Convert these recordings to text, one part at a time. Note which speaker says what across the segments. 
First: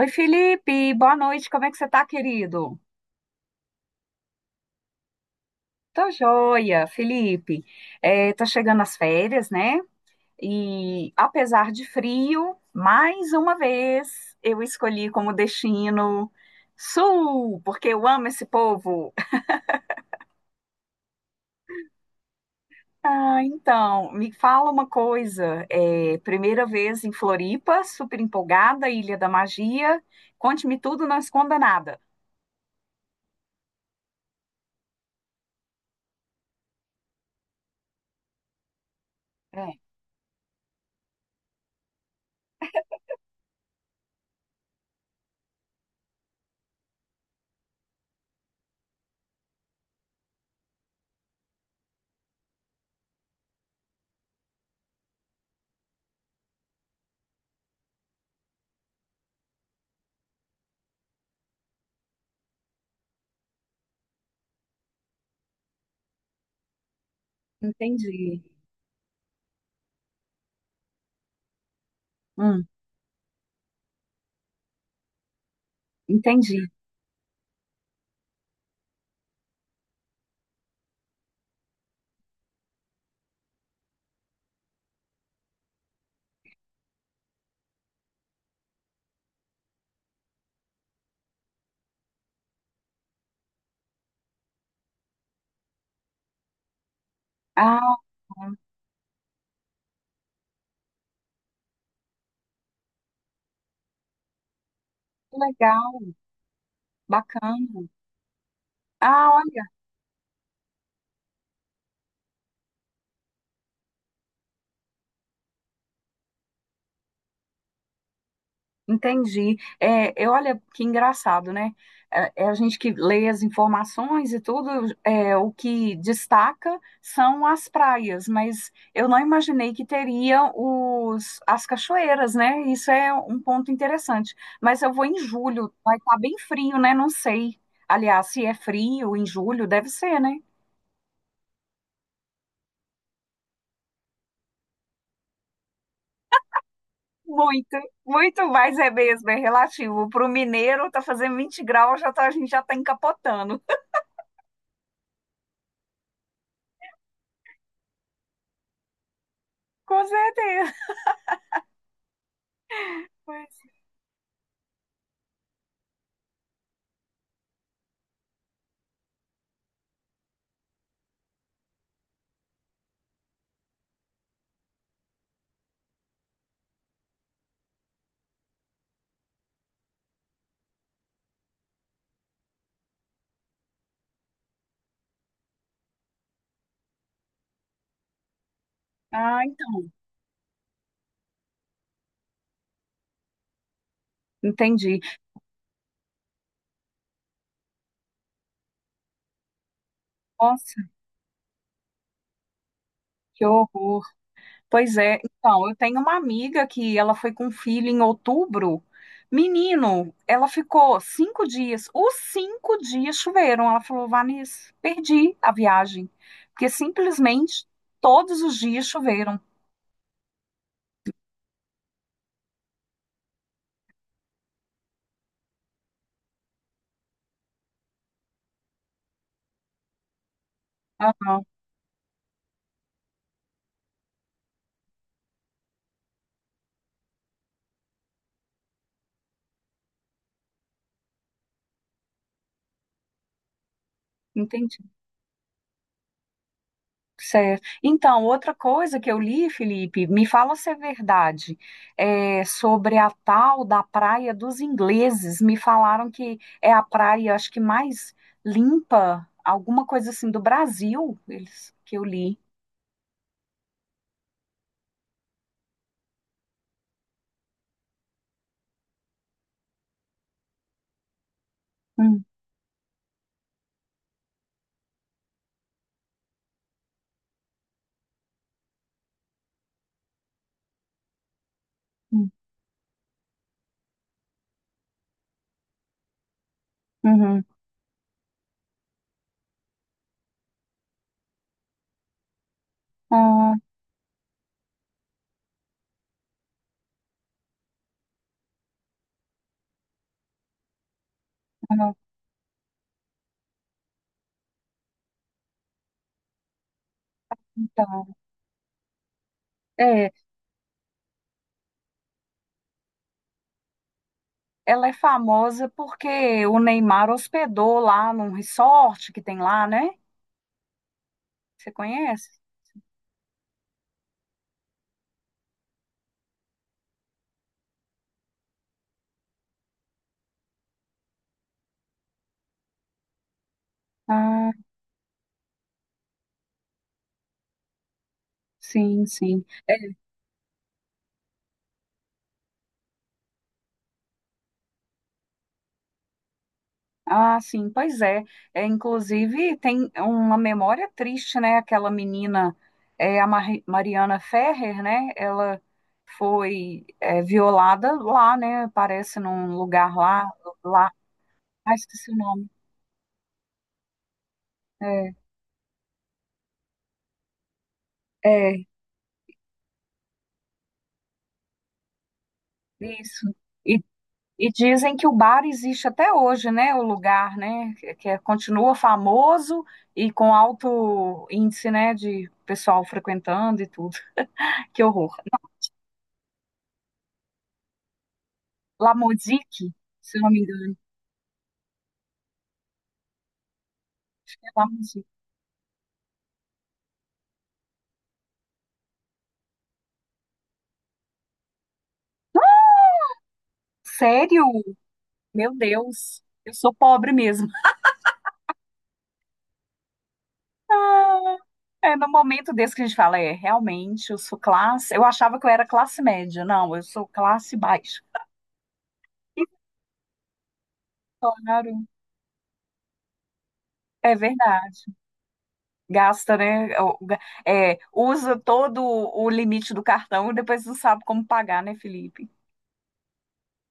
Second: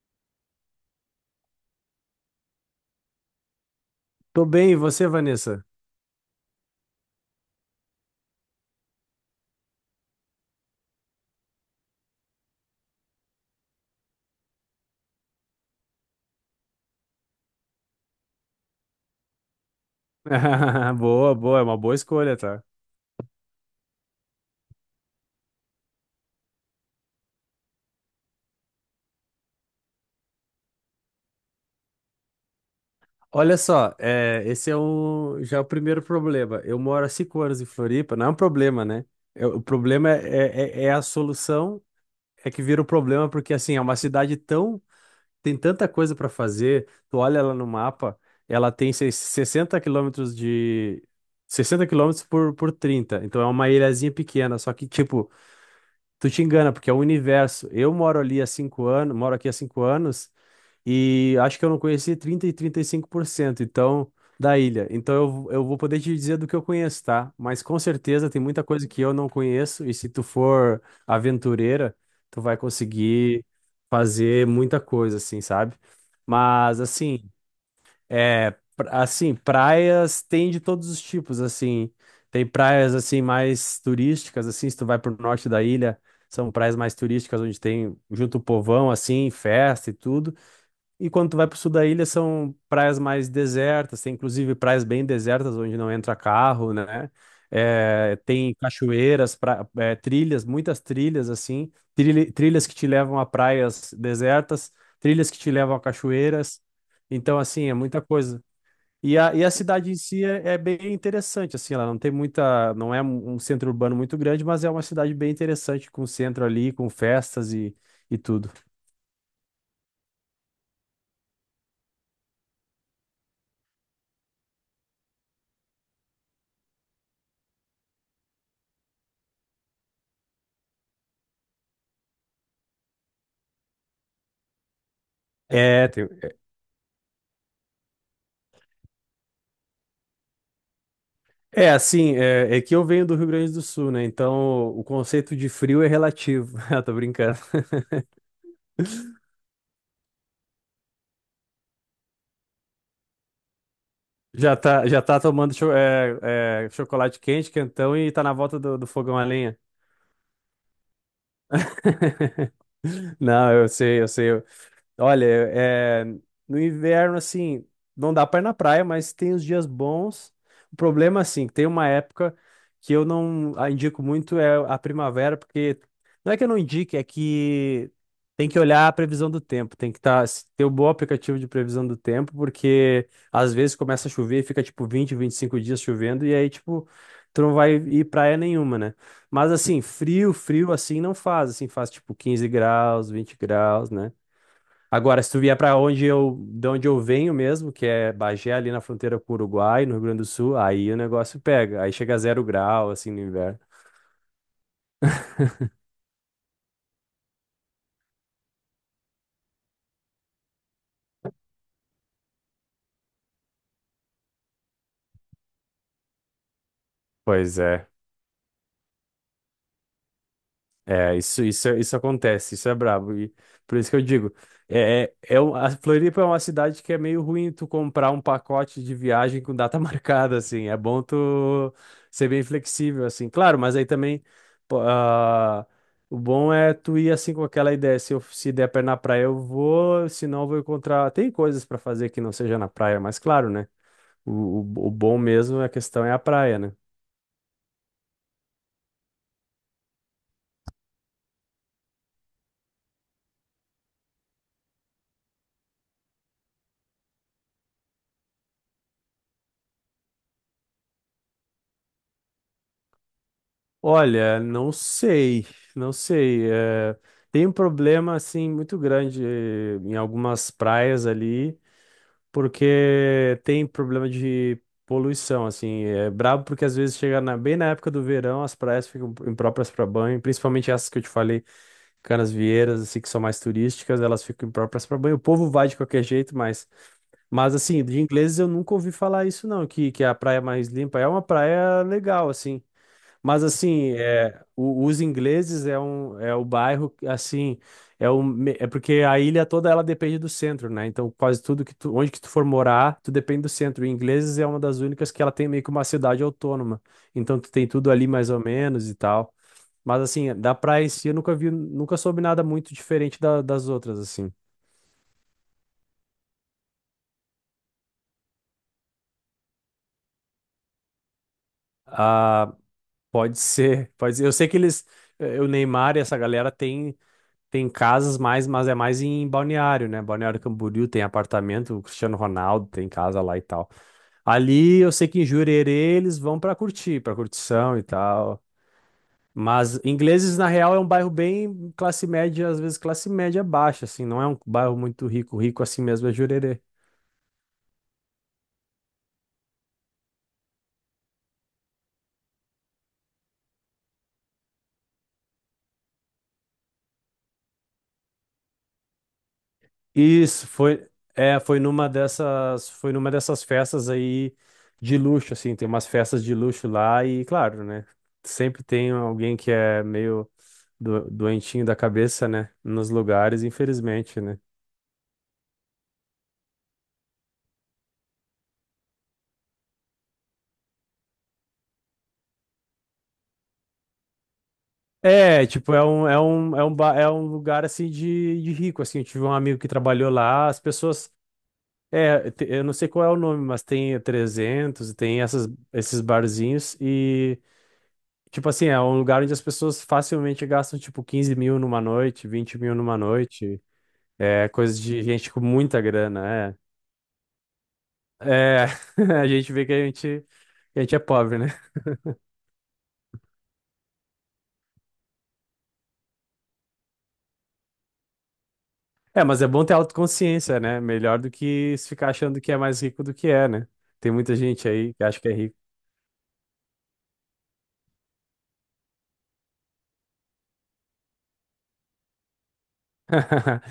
Speaker 1: Oi, Felipe, boa noite, como é que você tá, querido?
Speaker 2: Tô bem, e você, Vanessa?
Speaker 1: Tô joia, Felipe. É, tá chegando as férias, né? E apesar de frio, mais uma vez eu escolhi como destino Sul, porque eu amo esse povo.
Speaker 2: Boa, boa, é uma boa escolha, tá?
Speaker 1: Ah, então, me fala uma coisa. É, primeira vez em Floripa, super empolgada, Ilha da Magia. Conte-me tudo, não esconda nada.
Speaker 2: Olha só, já é o primeiro problema. Eu moro há 5 anos em Floripa, não é um problema, né? O
Speaker 1: É,
Speaker 2: problema é a solução, é que vira o problema, porque assim, é uma cidade tão. Tem tanta coisa para fazer. Tu olha ela no mapa, ela tem 60 quilômetros de. 60 quilômetros por 30. Então é uma ilhazinha pequena, só que, tipo, tu te engana, porque é o universo. Eu moro ali há 5 anos, moro aqui há 5 anos. E acho que eu não conheci 35% então da ilha. Então eu vou poder te dizer do que eu conheço, tá? Mas com certeza tem
Speaker 1: entendi.
Speaker 2: muita coisa que eu não conheço, e se tu for aventureira, tu vai
Speaker 1: Hum,
Speaker 2: conseguir fazer muita coisa assim, sabe?
Speaker 1: entendi.
Speaker 2: Mas assim, assim, praias tem de todos os tipos, assim. Tem praias assim mais turísticas, assim, se tu vai pro norte da ilha, são praias mais turísticas, onde tem junto o povão assim, festa e tudo. E quando tu vai pro sul da ilha, são praias mais desertas, tem inclusive praias bem desertas, onde não entra carro, né?
Speaker 1: Ah.
Speaker 2: É, tem cachoeiras, trilhas, muitas trilhas, assim, trilhas que te levam a praias desertas, trilhas que te levam a
Speaker 1: Legal,
Speaker 2: cachoeiras. Então, assim, é
Speaker 1: bacana.
Speaker 2: muita coisa. E
Speaker 1: Ah,
Speaker 2: a, e a
Speaker 1: olha,
Speaker 2: cidade em si é bem interessante, assim, ela não tem muita, não é um centro urbano muito grande, mas é uma cidade bem interessante, com centro ali, com festas e tudo.
Speaker 1: entendi. É, eu, olha que engraçado, né? É a gente que lê as informações e tudo, o que destaca são as praias, mas eu não imaginei que teria as cachoeiras, né? Isso é um ponto interessante. Mas eu vou em julho,
Speaker 2: É,
Speaker 1: vai
Speaker 2: tem.
Speaker 1: estar bem frio, né? Não sei. Aliás, se é frio em julho, deve ser, né?
Speaker 2: É, assim, é que eu venho do Rio Grande do Sul, né? Então o conceito de frio é relativo. Ah, tô brincando.
Speaker 1: Muito, muito mais é mesmo, é relativo. Para o mineiro, tá fazendo 20 graus, já tá, a gente já tá encapotando.
Speaker 2: Já tá tomando chocolate quente, quentão, e tá na volta do fogão a lenha.
Speaker 1: Com certeza.
Speaker 2: Não,
Speaker 1: Pois.
Speaker 2: eu sei, eu sei. Olha, no inverno, assim, não dá pra ir na praia, mas tem os dias bons. O problema, assim, que tem uma época que eu não indico muito é a primavera, porque não é que eu não indique, é que tem que olhar a previsão do tempo, ter um bom aplicativo de previsão do tempo, porque às vezes começa a chover e fica, tipo, 25 dias chovendo, e aí, tipo, tu não vai ir praia nenhuma, né?
Speaker 1: Ah,
Speaker 2: Mas, assim,
Speaker 1: então,
Speaker 2: frio, frio, assim, não faz, assim, faz, tipo, 15 graus, 20 graus, né?
Speaker 1: entendi.
Speaker 2: Agora, se tu vier para onde de onde eu venho mesmo, que é Bagé, ali na fronteira com o Uruguai, no Rio Grande do Sul,
Speaker 1: Nossa,
Speaker 2: aí o negócio pega. Aí chega a 0 grau, assim, no
Speaker 1: que
Speaker 2: inverno.
Speaker 1: horror. Pois é, então, eu tenho uma amiga que ela foi com um filho em outubro. Menino, ela ficou cinco dias. Os cinco dias choveram. Ela falou, Vanessa, perdi a viagem. Porque
Speaker 2: Pois
Speaker 1: simplesmente
Speaker 2: é.
Speaker 1: todos os dias choveram.
Speaker 2: É, isso acontece, isso é brabo. E por isso que eu digo, a Floripa é uma cidade que é meio ruim tu comprar um pacote de viagem com data marcada, assim. É bom
Speaker 1: Aham,
Speaker 2: tu ser bem flexível, assim. Claro, mas aí também, pô, ah, o bom é tu ir assim com aquela ideia: se der pra ir na praia eu vou, se não eu vou encontrar. Tem coisas pra fazer que não seja na praia, mas claro, né? O, o,
Speaker 1: entendi.
Speaker 2: o bom mesmo, a questão é a praia, né?
Speaker 1: Certo. Então, outra coisa que eu li, Felipe, me fala se é verdade, é, sobre a tal da Praia dos Ingleses. Me falaram que é a praia, acho que mais limpa, alguma coisa assim do Brasil, eles que eu li.
Speaker 2: Olha, não sei, não sei. Tem um problema assim muito grande, em algumas praias ali,
Speaker 1: Hum,
Speaker 2: porque tem problema de poluição, assim. É brabo porque às vezes chega bem na época do verão, as praias ficam impróprias para banho, principalmente essas que eu te falei.
Speaker 1: hum,
Speaker 2: Canasvieiras, assim, que são mais turísticas, elas ficam impróprias para banho. O povo vai de qualquer jeito, mas,
Speaker 1: uhum.
Speaker 2: mas assim, de Ingleses eu nunca ouvi falar isso não, que é a praia mais limpa; é uma praia legal, assim. Mas
Speaker 1: Ah,
Speaker 2: assim, os Ingleses é é o bairro que, assim, é porque a ilha toda ela depende do centro, né? Então quase tudo
Speaker 1: ah,
Speaker 2: onde que tu for morar, tu depende do centro. E Ingleses é uma das únicas que ela tem meio que uma cidade autônoma. Então tu tem tudo
Speaker 1: então,
Speaker 2: ali mais ou menos e tal. Mas
Speaker 1: é,
Speaker 2: assim, da praia em si eu nunca vi, nunca soube nada muito diferente das outras assim.
Speaker 1: ela é famosa porque o Neymar hospedou lá num resort que tem lá, né? Você conhece?
Speaker 2: Ah, pode ser, pode ser. Eu sei que eles, o Neymar e essa galera, tem. Tem casas mais, mas é mais em Balneário, né? Balneário Camboriú tem apartamento, o Cristiano Ronaldo tem casa lá e tal.
Speaker 1: Ah,
Speaker 2: Ali eu sei que em Jurerê eles vão pra curtição e tal.
Speaker 1: sim, sim.
Speaker 2: Mas Ingleses, na real, é um bairro bem classe média, às vezes classe média baixa, assim, não é um bairro muito rico; rico assim mesmo é Jurerê.
Speaker 1: Ah, sim, pois é. É, inclusive, tem uma memória triste, né? Aquela menina, a Mariana Ferrer, né? Ela foi, violada lá, né? Parece num lugar lá,
Speaker 2: Isso foi,
Speaker 1: lá.
Speaker 2: foi
Speaker 1: Ah,
Speaker 2: numa
Speaker 1: esqueci o nome.
Speaker 2: dessas, festas aí de
Speaker 1: É,
Speaker 2: luxo, assim, tem umas festas de luxo lá e, claro, né? Sempre
Speaker 1: é
Speaker 2: tem alguém que é meio doentinho da cabeça, né? Nos
Speaker 1: isso.
Speaker 2: lugares,
Speaker 1: E,
Speaker 2: infelizmente, né?
Speaker 1: e dizem que o bar existe até hoje, né? O lugar, né? Continua famoso e com alto índice, né? De pessoal frequentando e tudo. Que horror.
Speaker 2: É, tipo, é um lugar, assim, de rico, assim. Eu tive um amigo
Speaker 1: Lamozique,
Speaker 2: que trabalhou
Speaker 1: se eu não me...
Speaker 2: lá, as pessoas, eu não sei qual é o nome, mas tem 300.
Speaker 1: Nossa,
Speaker 2: Tem esses barzinhos. Tipo assim, é um lugar onde as pessoas facilmente gastam, tipo, 15 mil numa noite, 20 mil numa noite.
Speaker 1: sério?
Speaker 2: É coisa de gente com
Speaker 1: Meu
Speaker 2: muita
Speaker 1: Deus, eu
Speaker 2: grana,
Speaker 1: sou pobre mesmo.
Speaker 2: é. É, a gente vê que que a gente é
Speaker 1: Ah,
Speaker 2: pobre, né?
Speaker 1: é no momento desse que a gente fala, é, realmente, eu sou classe. Eu achava que eu era classe média. Não, eu sou classe baixa.
Speaker 2: É, mas
Speaker 1: E
Speaker 2: é bom ter autoconsciência, né? Melhor do que
Speaker 1: claro,
Speaker 2: se ficar achando que é mais rico do que é, né? Tem
Speaker 1: é
Speaker 2: muita gente
Speaker 1: verdade.
Speaker 2: aí que acha que é rico.
Speaker 1: Gasta, né? o- ga- é, Usa todo o limite do cartão e depois não sabe como pagar, né, Felipe?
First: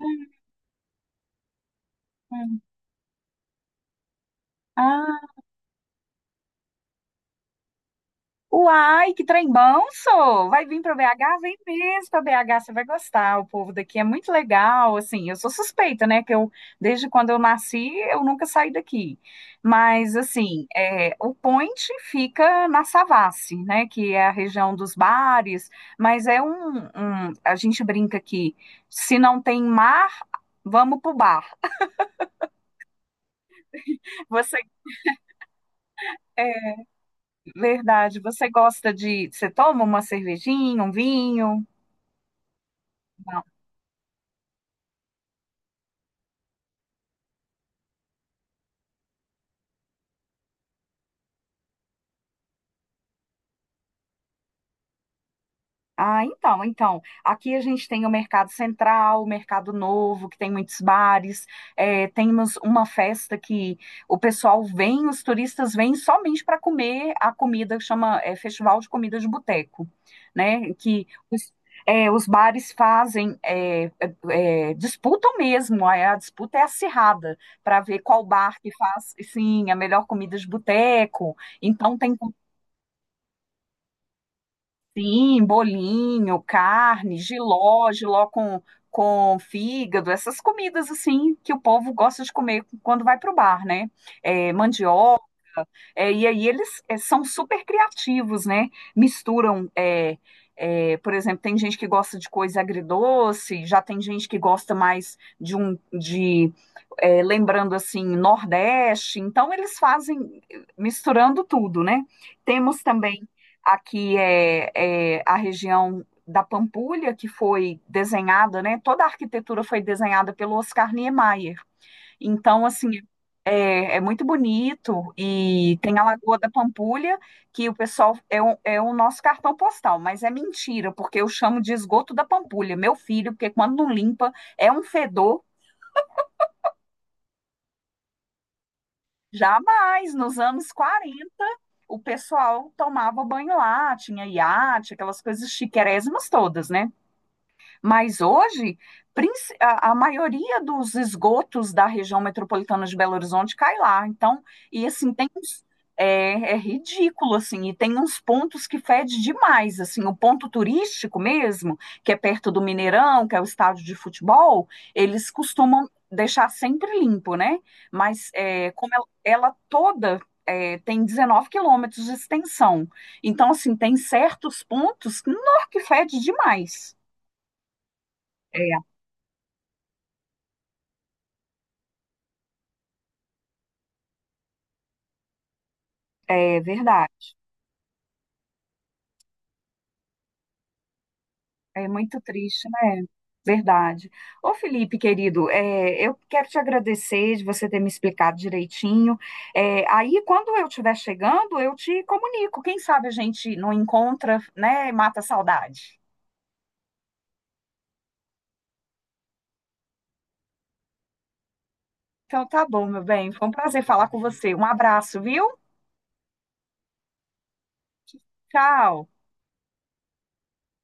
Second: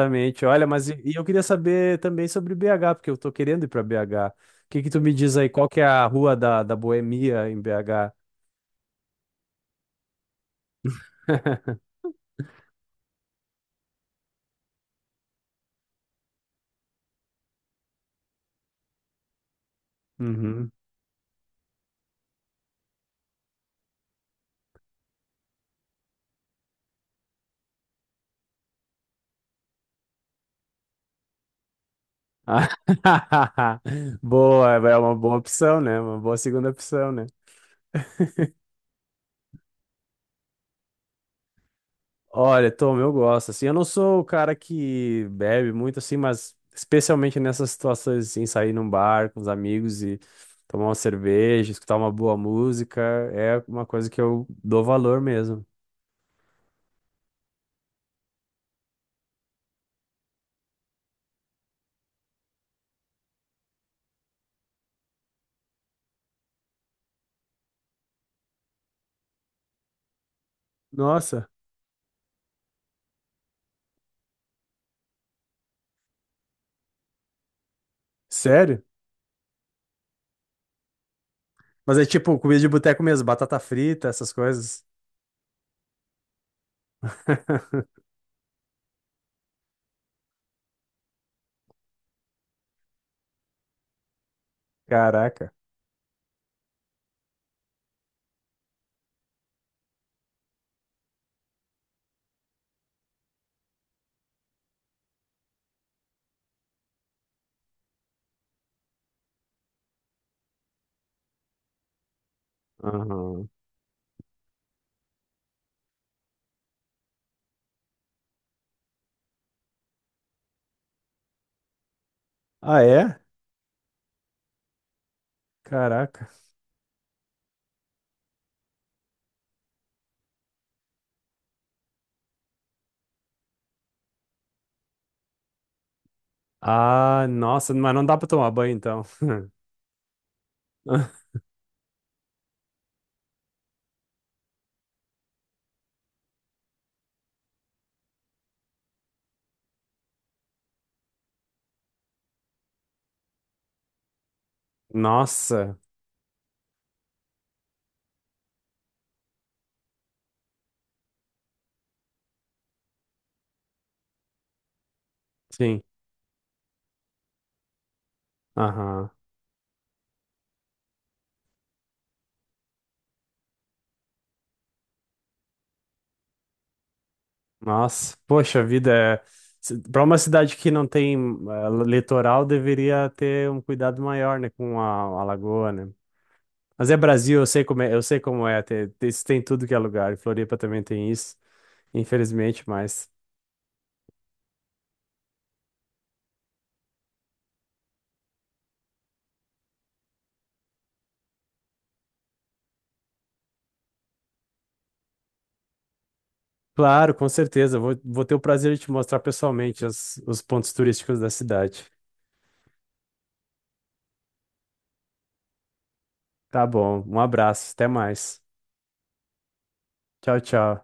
Speaker 1: Hum.
Speaker 2: Olha, mas e eu queria saber também sobre
Speaker 1: Hum.
Speaker 2: BH, porque eu tô querendo ir para BH. O que que tu me
Speaker 1: Ah,
Speaker 2: diz aí? Qual que é a rua da, Boemia em BH?
Speaker 1: uai, que trem bom, sou! Vai vir para BH? Vem mesmo para BH, você vai gostar. O povo daqui é muito legal, assim, eu sou suspeita, né, que eu, desde quando eu nasci, eu nunca saí daqui. Mas, assim,
Speaker 2: Uhum.
Speaker 1: o Point fica na Savassi, né, que é a região dos bares, mas é a gente brinca que se não tem mar, vamos pro bar. Você,
Speaker 2: Boa, é uma boa opção, né? Uma boa segunda
Speaker 1: é
Speaker 2: opção, né?
Speaker 1: verdade, você gosta de, você toma uma cervejinha, um vinho?
Speaker 2: Olha, Tom, eu gosto, assim. Eu não sou o cara que bebe muito, assim, mas especialmente nessas situações, assim, sair num bar com os amigos e tomar uma cerveja, escutar uma boa música, é uma coisa que eu dou valor mesmo.
Speaker 1: Ah, então, então, aqui a gente tem o Mercado Central, o Mercado Novo, que tem muitos bares, temos uma festa que o pessoal vem, os turistas vêm somente para comer a comida, que chama, é, Festival de Comida de Boteco, né?
Speaker 2: Nossa,
Speaker 1: Os bares fazem, disputam mesmo, a disputa é acirrada, para ver qual bar que
Speaker 2: sério?
Speaker 1: faz, sim, a melhor comida de boteco, então
Speaker 2: Mas é
Speaker 1: tem.
Speaker 2: tipo comida de boteco mesmo, batata frita, essas coisas.
Speaker 1: Sim, bolinho, carne, jiló, com fígado, essas comidas assim que o povo gosta de comer quando vai para o bar, né? É,
Speaker 2: Caraca.
Speaker 1: e aí eles são super criativos, né? Misturam, por exemplo, tem gente que gosta de coisa agridoce, já tem gente que gosta mais de lembrando assim Nordeste. Então eles fazem misturando tudo, né? Temos também
Speaker 2: Aham.
Speaker 1: aqui a região da Pampulha que foi desenhada, né? Toda a arquitetura foi desenhada pelo Oscar Niemeyer. Então,
Speaker 2: Ah,
Speaker 1: assim,
Speaker 2: é?
Speaker 1: é muito bonito e tem a
Speaker 2: Caraca.
Speaker 1: Lagoa da Pampulha, que o pessoal é o, é o nosso cartão postal, mas é mentira, porque eu chamo de esgoto da Pampulha, meu filho, porque quando não limpa é um fedor.
Speaker 2: Ah, nossa, mas não dá pra tomar banho então.
Speaker 1: Jamais, nos anos 40, o pessoal tomava banho lá, tinha iate, aquelas coisas chiquérrimas todas, né? Mas hoje, a maioria dos esgotos da região metropolitana de Belo Horizonte cai lá. Então, e assim,
Speaker 2: Nossa,
Speaker 1: é ridículo, assim, e tem uns pontos que fede demais, assim, o ponto turístico mesmo, que é perto do Mineirão, que é o estádio de futebol, eles
Speaker 2: sim.
Speaker 1: costumam deixar sempre limpo, né? Mas é, como ela,
Speaker 2: Aham.
Speaker 1: ela toda tem 19 quilômetros de extensão, então, assim, tem certos pontos que, nó, que fede demais.
Speaker 2: Nossa, poxa vida. Uma cidade que não tem litoral deveria ter um cuidado maior, né, com a lagoa, né?
Speaker 1: É
Speaker 2: Mas é
Speaker 1: verdade.
Speaker 2: Brasil, eu sei como é, eu sei como é, isso tem em tudo que é lugar. E Floripa também tem isso,
Speaker 1: É muito triste,
Speaker 2: infelizmente,
Speaker 1: né?
Speaker 2: mas
Speaker 1: Verdade. Ô, Felipe, querido, eu quero te agradecer de você ter me explicado direitinho. É, aí, quando eu estiver chegando, eu te comunico. Quem sabe a gente não encontra, né? E mata a saudade.
Speaker 2: claro, com certeza vou ter o prazer de te mostrar pessoalmente os pontos turísticos da cidade.
Speaker 1: Então, tá bom, meu bem. Foi um prazer falar com você. Um abraço, viu?
Speaker 2: Tá bom, um abraço, até mais.
Speaker 1: Tchau.
Speaker 2: Tchau, tchau.